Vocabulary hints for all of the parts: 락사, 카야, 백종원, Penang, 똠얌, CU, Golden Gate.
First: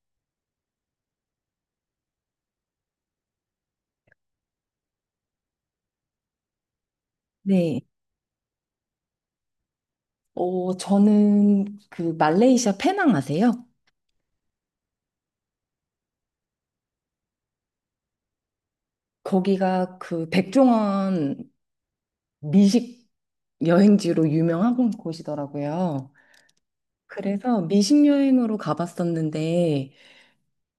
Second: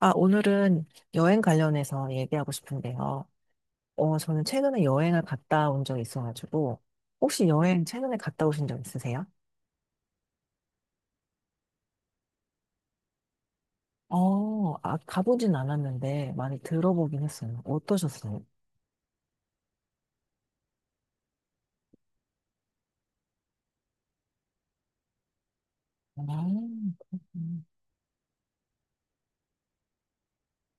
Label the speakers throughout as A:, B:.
A: 아, 오늘은 여행 관련해서 얘기하고 싶은데요. 저는 최근에 여행을 갔다 온 적이 있어가지고, 혹시
B: 네.
A: 여행 최근에 갔다 오신 적 있으세요?
B: 저는 그 말레이시아 페낭 아세요?
A: 아, 가보진 않았는데 많이 들어보긴 했어요. 어떠셨어요?
B: 거기가 그 백종원 미식 여행지로 유명한 곳이더라고요.
A: 아,
B: 그래서
A: 그렇구나.
B: 미식 여행으로 가봤었는데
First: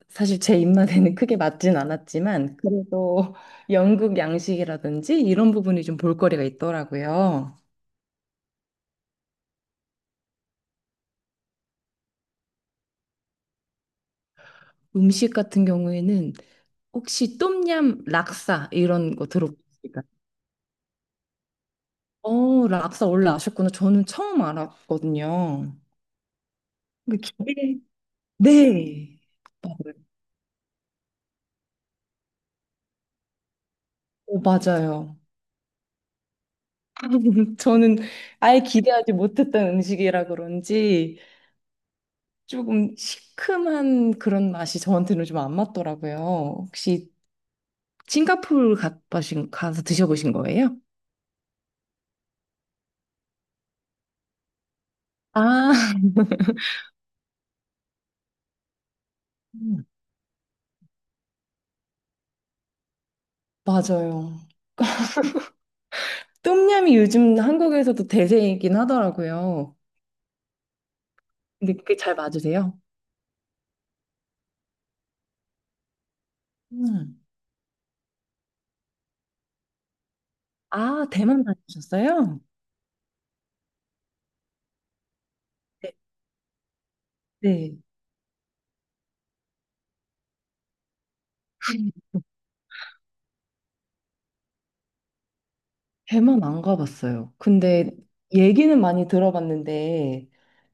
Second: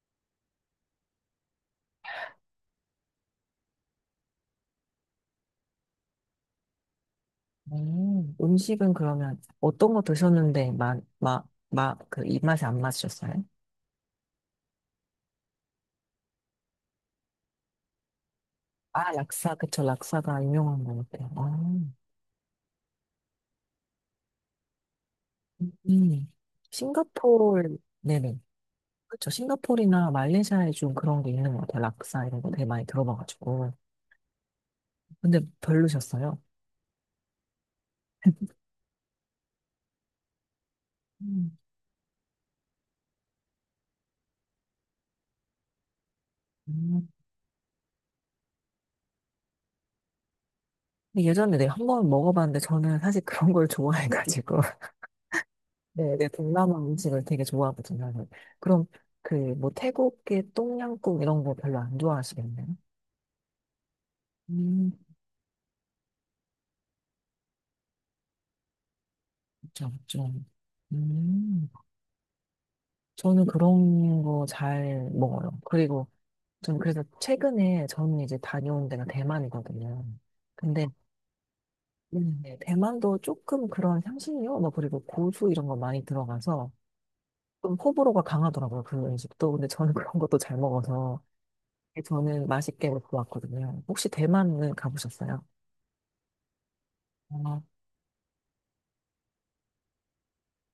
B: 사실 제 입맛에는 크게 맞진 않았지만 그래도 영국 양식이라든지 이런 부분이 좀 볼거리가 있더라고요.
A: 음식은 그러면 어떤 거 드셨는데 막, 그 입맛에 안 맞으셨어요?
B: 음식 같은 경우에는 혹시 똠얌 락사
A: 아,
B: 이런 거
A: 락사,
B: 들어보셨어요?
A: 그쵸. 락사가 유명한 거 같아요. 아,
B: 락사 원래 아셨구나. 저는 처음 알았거든요.
A: 음,
B: 그
A: 싱가포르,
B: 기대,
A: 네네.
B: 네.
A: 그쵸. 싱가포르나 말레이시아에 좀 그런 게 있는 것 같아요. 락사 이런 거 되게 많이 들어봐가지고.
B: 맞아요.
A: 근데 별로셨어요.
B: 저는 아예 기대하지 못했던 음식이라 그런지
A: 음.
B: 조금 시큼한 그런 맛이 저한테는 좀 안 맞더라고요.
A: 음.
B: 혹시 싱가포르 가보신, 가서 드셔보신 거예요?
A: 근데 예전에 내가 한번 먹어봤는데 저는 사실 그런 걸 좋아해가지고.
B: 아,
A: 네, 내 동남아 음식을 되게 좋아하거든요. 그래서 그럼 그 뭐
B: 음,
A: 태국의 똠양꿍 이런 거 별로 안 좋아하시겠네요?
B: 맞아요.
A: 음,
B: 똠얌이 요즘 한국에서도 대세이긴 하더라고요.
A: 그쵸, 그쵸. 음,
B: 근데 그게 잘 맞으세요?
A: 저는 그런 거 잘 먹어요. 그리고 저는 그래서
B: 음.
A: 최근에 저는 이제 다녀온 데가 대만이거든요. 근데
B: 아, 대만 다니셨어요?
A: 네. 대만도 조금 그런 향신료, 뭐, 그리고 고수 이런 거 많이 들어가서 좀
B: 네.
A: 호불호가 강하더라고요. 그 음식도. 근데 저는 그런 것도 잘 먹어서 저는 맛있게 먹고 왔거든요. 혹시 대만은 가보셨어요?
B: 대만 안 가봤어요.
A: 어,
B: 근데 얘기는 많이 들어봤는데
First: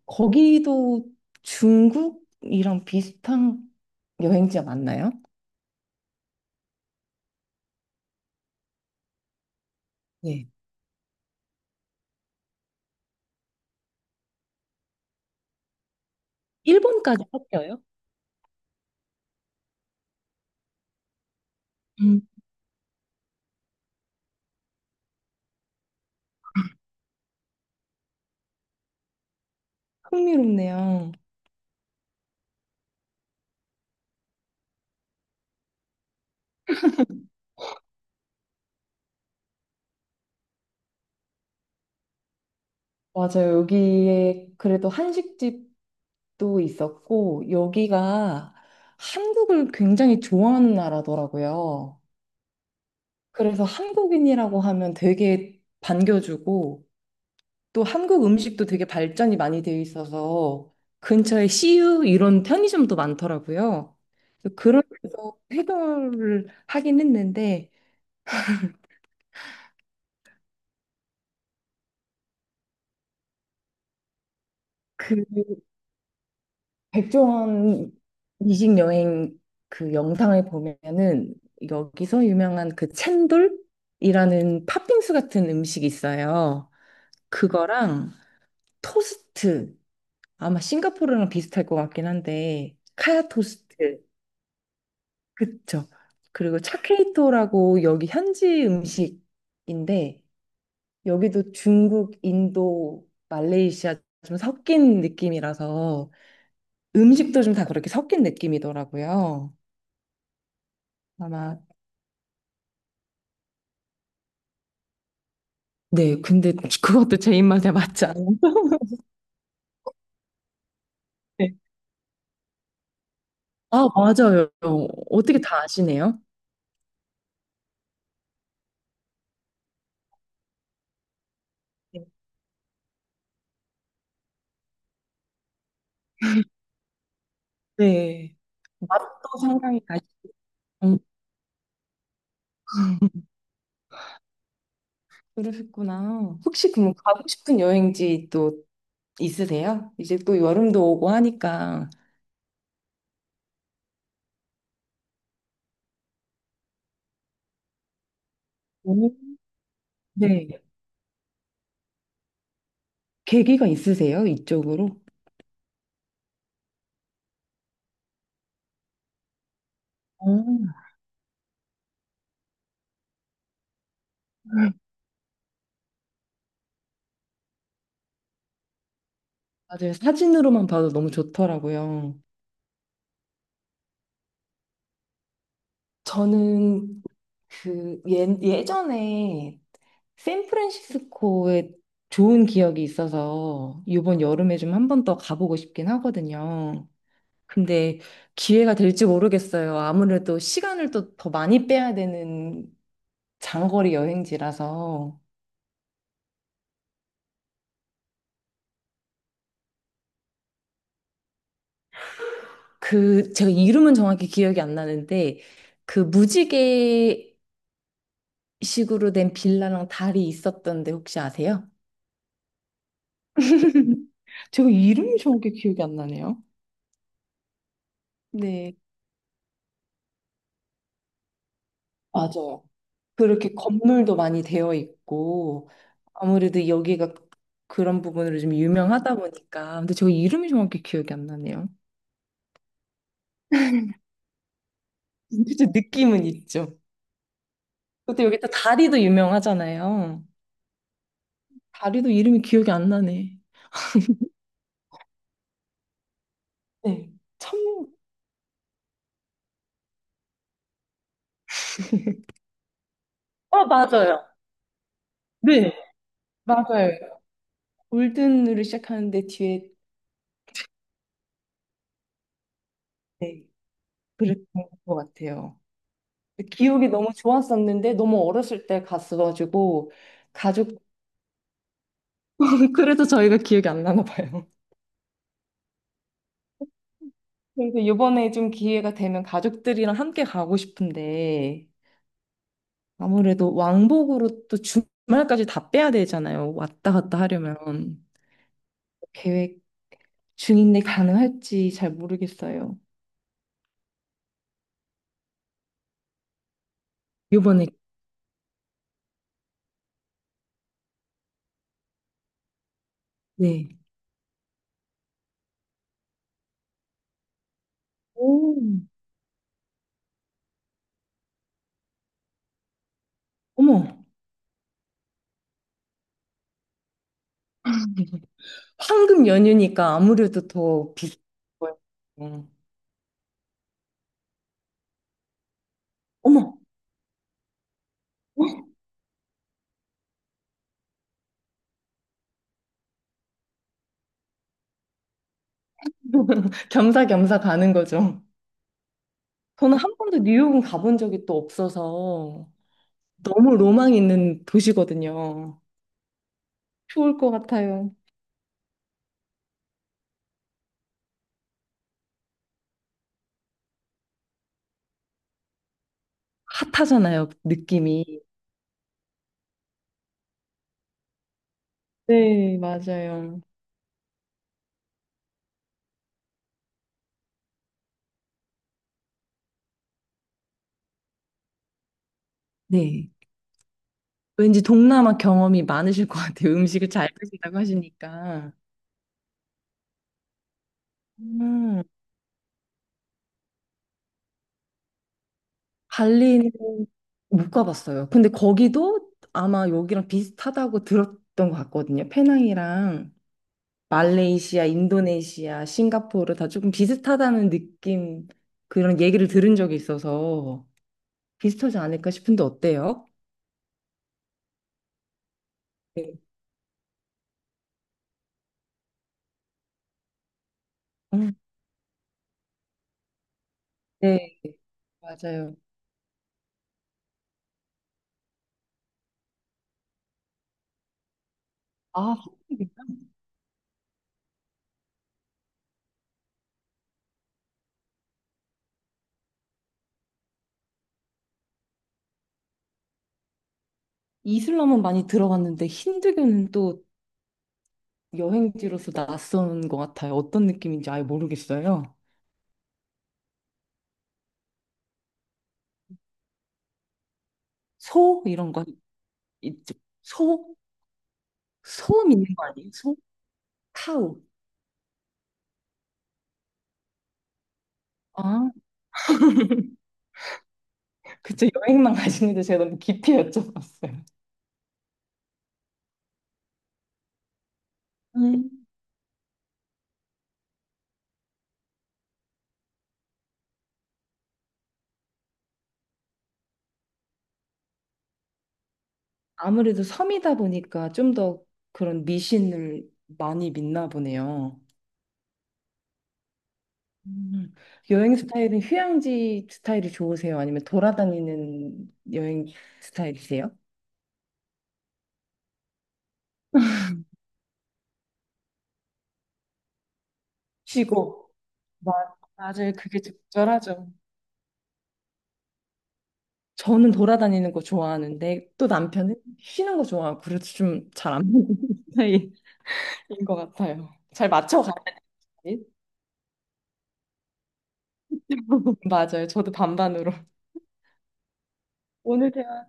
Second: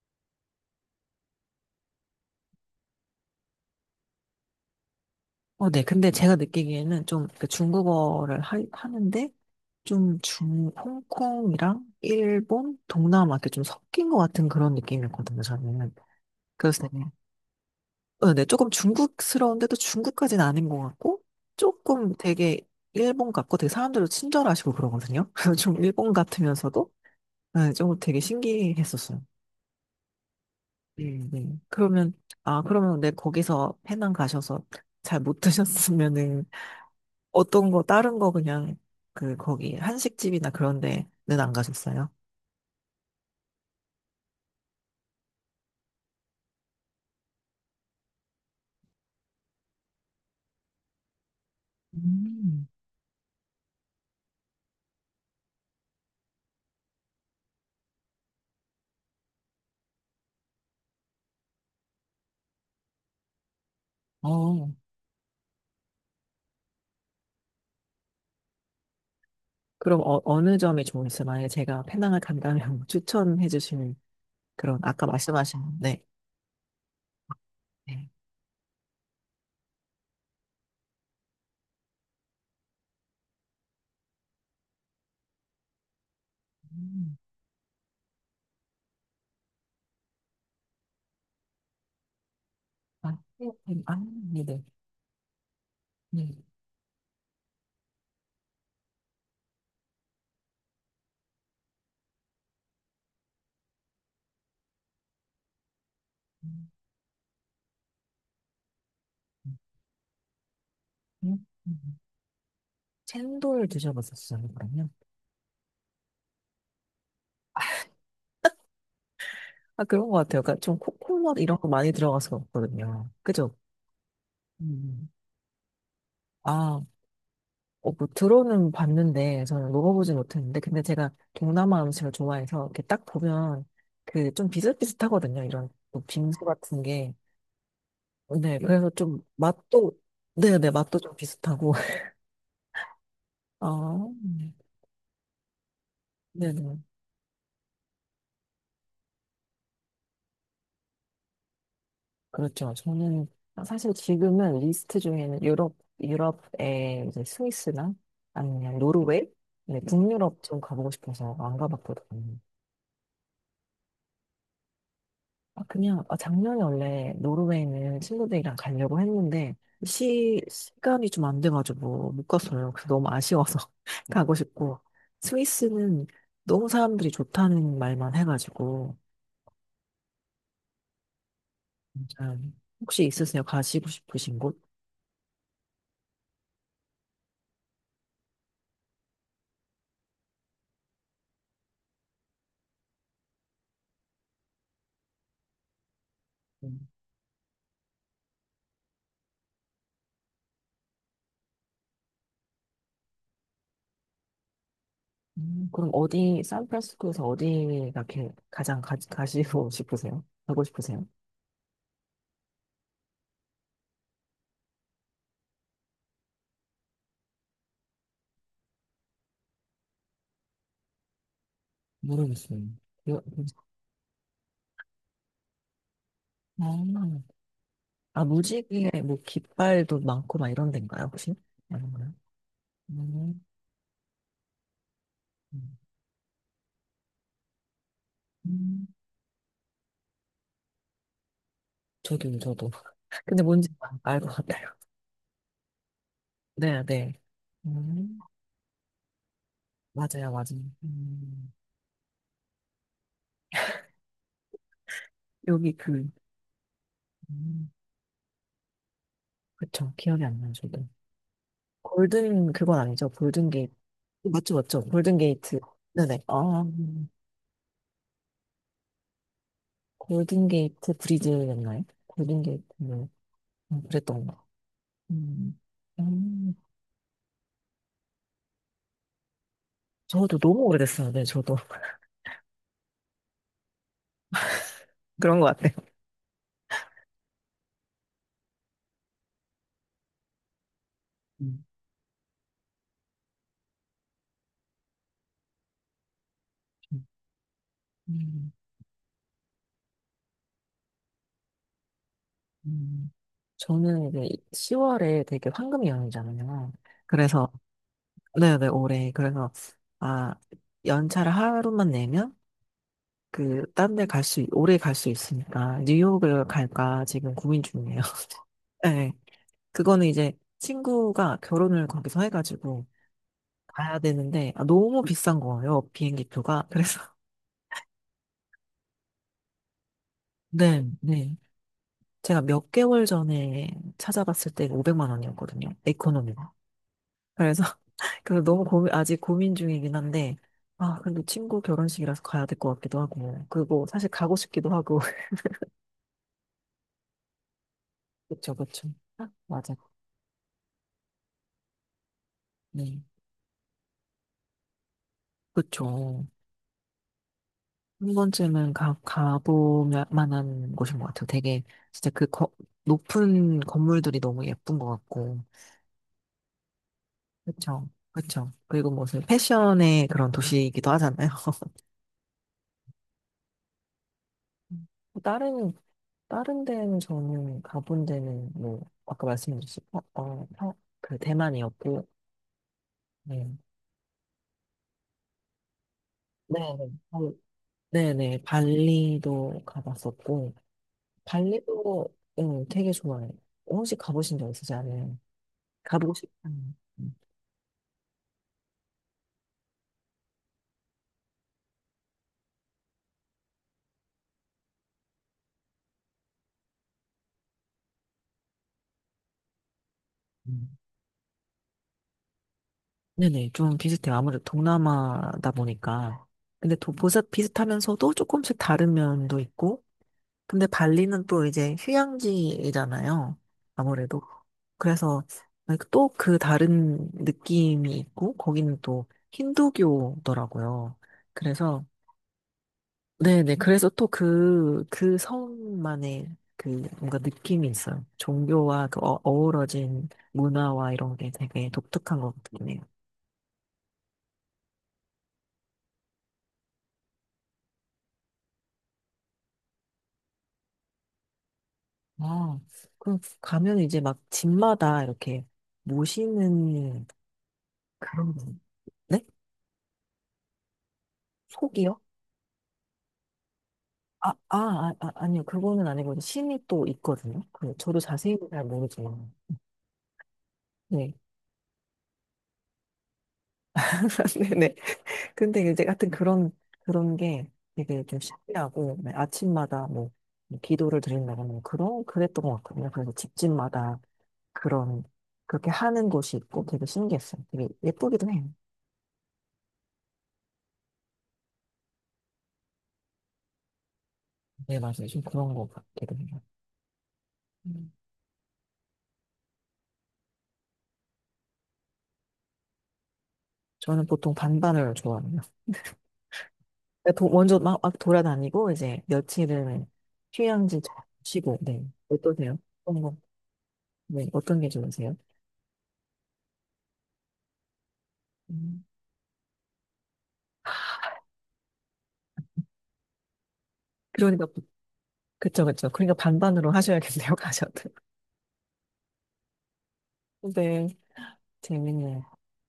B: 거기도 중국이랑 비슷한 여행지가 맞나요?
A: 어, 네. 근데 제가 느끼기에는 좀 그 중국어를 하는데 좀
B: 네.
A: 중, 홍콩이랑 일본, 동남아 이렇게 좀 섞인 것 같은 그런 느낌이었거든요, 저는. 그래서 되게
B: 일본까지 섞여요?
A: 어, 네, 조금 중국스러운데도 중국까지는 아닌 것 같고, 조금
B: 음.
A: 되게 일본 같고, 되게 사람들도 친절하시고 그러거든요. 그래서 좀 일본 같으면서도, 네, 좀 되게 신기했었어요.
B: 흥미롭네요.
A: 네. 네. 그러면, 아, 그러면 네, 거기서 페낭 가셔서 잘 못 드셨으면은, 어떤 거, 다른 거 그냥, 그, 거기, 한식집이나 그런 데는 안 가셨어요?
B: 맞아요. 여기에 그래도 한식집도 있었고 여기가 한국을 굉장히 좋아하는 나라더라고요.
A: 음,
B: 그래서 한국인이라고 하면 되게 반겨주고 또 한국 음식도 되게 발전이 많이 되어 있어서 근처에 CU 이런 편의점도 많더라고요. 그래서
A: 어,
B: 그런 데서 해결을 하긴 했는데
A: 그럼 어, 어느 점이 좋으세요? 만약에 제가 페낭을 간다면 추천해 주시는 그런, 아까
B: 그
A: 말씀하신, 네.
B: 백종원
A: 네.
B: 이식 여행 그 영상을 보면은 여기서 유명한 그 챈돌이라는 팥빙수 같은 음식이 있어요.
A: 음,
B: 그거랑 토스트 아마 싱가포르랑 비슷할 것 같긴 한데
A: 아, 네,
B: 카야
A: 네. 네. 아,
B: 토스트.
A: 네네.
B: 그쵸.
A: 네.
B: 그리고 차케이토라고 여기 현지 음식인데 여기도 중국, 인도, 말레이시아 좀 섞인 느낌이라서
A: 음,
B: 음식도 좀 다 그렇게 섞인 느낌이더라고요.
A: 음,
B: 아마
A: 음. 챈돌 드셔보셨어요, 그러면?
B: 네, 근데 그것도 제 입맛에 맞지 않아요.
A: 아, 그런 것 같아요. 그러니까 좀 코코넛
B: 네.
A: 이런 거 많이 들어가서 먹거든요. 그죠?
B: 아, 맞아요.
A: 음.
B: 어떻게 다 아시네요?
A: 아, 어, 뭐 들어는 봤는데, 저는 먹어보진 못했는데, 근데 제가 동남아
B: 네.
A: 음식을 좋아해서, 이렇게 딱 보면, 그, 좀 비슷비슷하거든요. 이런, 뭐 빙수 같은 게.
B: 네.
A: 네, 그래서 좀
B: 맛도 상당히
A: 맛도,
B: 맛있고.
A: 네네,
B: 음,
A: 맛도 좀 비슷하고. 아,
B: 그러셨구나. 혹시
A: 네네.
B: 그럼 가고 싶은 여행지 또 있으세요? 이제 또 여름도 오고 하니까.
A: 그렇죠. 저는 사실 지금은 리스트 중에는 유럽, 유럽의 이제 스위스나 아니면
B: 오,
A: 노르웨이? 네, 북유럽 좀
B: 네.
A: 가보고 싶어서 안 가봤거든요.
B: 계기가 있으세요? 이쪽으로?
A: 아, 그냥, 아, 작년에 원래 노르웨이는 친구들이랑 가려고 했는데, 시,
B: 오.
A: 시간이 좀 안 돼가지고 못 갔어요. 그래서 너무 아쉬워서 가고 싶고, 스위스는 너무 사람들이 좋다는 말만 해가지고,
B: 맞아요. 사진으로만 봐도 너무 좋더라고요.
A: 혹시 있으세요? 가시고 싶으신 곳?
B: 저는 그 예전에 샌프란시스코에 좋은 기억이 있어서 이번 여름에 좀 한번 더 가보고 싶긴 하거든요. 근데 기회가 될지 모르겠어요. 아무래도 시간을 또 더 많이 빼야 되는 장거리 여행지라서.
A: 그럼 어디, 샌프란시스코에서 어디가 가장 가, 가시고 싶으세요? 가고 싶으세요?
B: 그 제가 이름은 정확히 기억이 안 나는데 그 무지개 식으로 된 빌라랑 달이 있었던데 혹시 아세요?
A: 모르겠어요. 여-
B: 제가 이름이 정확히 기억이 안 나네요.
A: 음. 아,
B: 네.
A: 무지개, 뭐, 깃발도 많고, 막 이런 데인가요, 혹시? 아닌가요?
B: 맞아요.
A: 음,
B: 그렇게 건물도 많이 되어 있고,
A: 음.
B: 아무래도 여기가 그런 부분으로 좀
A: 음.
B: 유명하다 보니까. 근데 저 이름이 정확히 기억이 안 나네요.
A: 저도, 저도. 근데 뭔지 알 것 같아요.
B: 그짜 느낌은 있죠.
A: 네, 네. 음,
B: 근데 여기 또 다리도 유명하잖아요.
A: 맞아요, 맞아요.
B: 다리도 이름이 기억이 안 나네.
A: 여기 그,
B: 네. 참,
A: 음, 그쵸. 기억이 안 나요, 저도. 골든, 그건 아니죠. 골든 게이트.
B: 맞아요.
A: 맞죠, 맞죠. 골든 게이트.
B: 네.
A: 네네. 아,
B: 맞아요. 골든으로 시작하는데 뒤에.
A: 골든게이트 브리즈였나요? 골든게이트, 뭐,
B: 네.
A: 그랬던 거.
B: 그랬던 것
A: 음,
B: 같아요.
A: 음,
B: 기억이 너무 좋았었는데 너무 어렸을 때 갔어가지고
A: 저도 너무
B: 가족
A: 오래됐어요. 네, 저도.
B: 그래서 저희가 기억이 안 나나 봐요.
A: 그런 것 같아요.
B: 그래서 이번에 좀 기회가 되면 가족들이랑 함께 가고
A: 음,
B: 싶은데 아무래도 왕복으로 또 주말까지 다 빼야 되잖아요. 왔다
A: 음,
B: 갔다 하려면
A: 음,
B: 계획 중인데 가능할지 잘 모르겠어요.
A: 음. 저는 이제 10월에 되게 황금 연휴잖아요. 그래서,
B: 이번에.
A: 네네, 올해. 그래서, 아, 연차를 하루만 내면, 그,
B: 네.
A: 딴 데 오래 갈 수 있으니까, 뉴욕을 갈까 지금 고민 중이에요.
B: 오.
A: 네. 그거는 이제 친구가 결혼을 거기서 해가지고,
B: 어머.
A: 가야 되는데 아, 너무 비싼 거예요 비행기 표가. 그래서
B: 황금 연휴니까 아무래도
A: 네
B: 더 비쌀
A: 네. 제가
B: 거예요.
A: 몇 개월 전에 찾아봤을 때 500만 원이었거든요, 에코노미가.
B: 어머.
A: 그래서 그래서 너무 고민, 아직 고민 중이긴 한데 아, 근데 친구 결혼식이라서 가야 될 것 같기도 하고 그리고 사실 가고 싶기도 하고.
B: 겸사겸사 가는 거죠.
A: 그쵸 그쵸. 맞아.
B: 저는 한 번도 뉴욕은 가본 적이 또 없어서
A: 네.
B: 너무 로망 있는 도시거든요.
A: 그쵸.
B: 좋을 것 같아요.
A: 한 번쯤은 가 가보면 만한 곳인 것 같아요 되게. 진짜 그 높은 건물들이 너무 예쁜 것 같고.
B: 핫하잖아요,
A: 그쵸,
B: 느낌이.
A: 그쵸. 그리고 무슨 패션의 그런 도시이기도 하잖아요.
B: 네, 맞아요.
A: 음. 다른, 다른 데는 저는 가본 데는 뭐, 아까 말씀드렸듯이, 어, 어, 그 대만이었고,
B: 네.
A: 네.
B: 왠지 동남아 경험이 많으실 것 같아요.
A: 네, 네.
B: 음식을 잘
A: 어,
B: 드신다고
A: 네네.
B: 하시니까.
A: 발리도 가봤었고,
B: 음,
A: 발리도, 응, 되게 좋아해요. 혹시 가보신 적 있으세요? 가보고 싶은.
B: 발리는 못 가봤어요. 근데 거기도 아마 여기랑 비슷하다고 들었던 것 같거든요. 페낭이랑. 말레이시아, 인도네시아, 싱가포르 다 조금 비슷하다는 느낌 그런 얘기를 들은 적이 있어서
A: 음.
B: 비슷하지 않을까 싶은데 어때요?
A: 네네. 좀 비슷해요. 아무래도 동남아다
B: 네,
A: 보니까. 근데 또 보사 비슷하면서도 조금씩 다른 면도 있고, 근데 발리는
B: 음,
A: 또 이제 휴양지잖아요. 아무래도.
B: 네,
A: 그래서
B: 맞아요.
A: 또 그 다른 느낌이 있고, 거기는 또 힌두교더라고요. 그래서,
B: 아, 한국인가?
A: 네네. 그래서 또 그, 그 성만의 그 뭔가 느낌이 있어요. 종교와 그 어, 어우러진 문화와 이런 게 되게 독특한 것 같네요.
B: 이슬람은 많이 들어봤는데 힌두교는 또 여행지로서 낯선 것 같아요. 어떤 느낌인지 아예 모르겠어요.
A: 아, 그럼 가면 이제 막 집마다 이렇게 모시는
B: 소
A: 그런,
B: 이런 거
A: 네?
B: 있죠. 소?
A: 속이요?
B: 소 믿는 거 아니에요? 소? 카우.
A: 아, 아, 아, 아, 아니요. 그거는 아니고 신이 또 있거든요. 그 저도 자세히
B: 아,
A: 잘 모르지만. 네.
B: 그쵸. 여행만 가시는데 제가 너무 깊이 여쭤봤어요.
A: 네네. 근데 이제 하여튼 그런, 그런 게 되게 좀
B: 음.
A: 신기하고, 네, 아침마다 뭐 기도를 드린다거나 뭐 그런, 그랬던 것 같거든요. 그래서 집집마다 그런, 그렇게 하는 곳이 있고 되게 신기했어요. 되게 예쁘기도 해요.
B: 아무래도 섬이다 보니까 좀 더 그런 미신을 많이 믿나 보네요.
A: 네, 맞아요. 좀 그런 것 같기도 해요.
B: 음.
A: 음.
B: 여행 스타일은 휴양지 스타일이 좋으세요? 아니면 돌아다니는 여행 스타일이세요?
A: 저는 보통 반반을 좋아합니다. 그러니까 먼저 막, 막 돌아다니고 이제 며칠은 휴양지 잘
B: 쉬고.
A: 쉬고. 네,
B: 마-
A: 어떠세요?
B: 맞아요. 그게
A: 어떤 거?
B: 적절하죠.
A: 네, 어떤 게 좋으세요?
B: 저는 돌아다니는 거 좋아하는데 또
A: 음.
B: 남편은 쉬는 거 좋아하고 그래서 좀 잘 안 맞는 스타일인 것 같아요. 잘
A: 그러니까
B: 맞춰가야 돼.
A: 그쵸 그쵸. 그러니까 반반으로 하셔야겠네요. 가셔도
B: 맞아요. 저도 반반으로.
A: 네. 재밌네요.
B: 오늘 대화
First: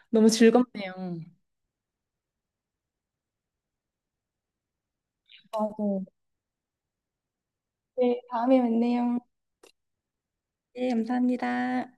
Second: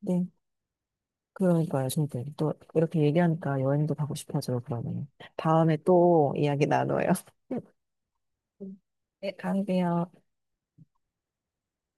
A: 네.
B: 너무 즐겁네요.
A: 그러니까요, 저도 또 이렇게 얘기하니까 여행도 가고 싶어져요. 그러면 다음에
B: 맞아요.
A: 또 이야기 나눠요.
B: 네, 다음에 뵙네요.
A: 네, 가세요.
B: 네, 감사합니다.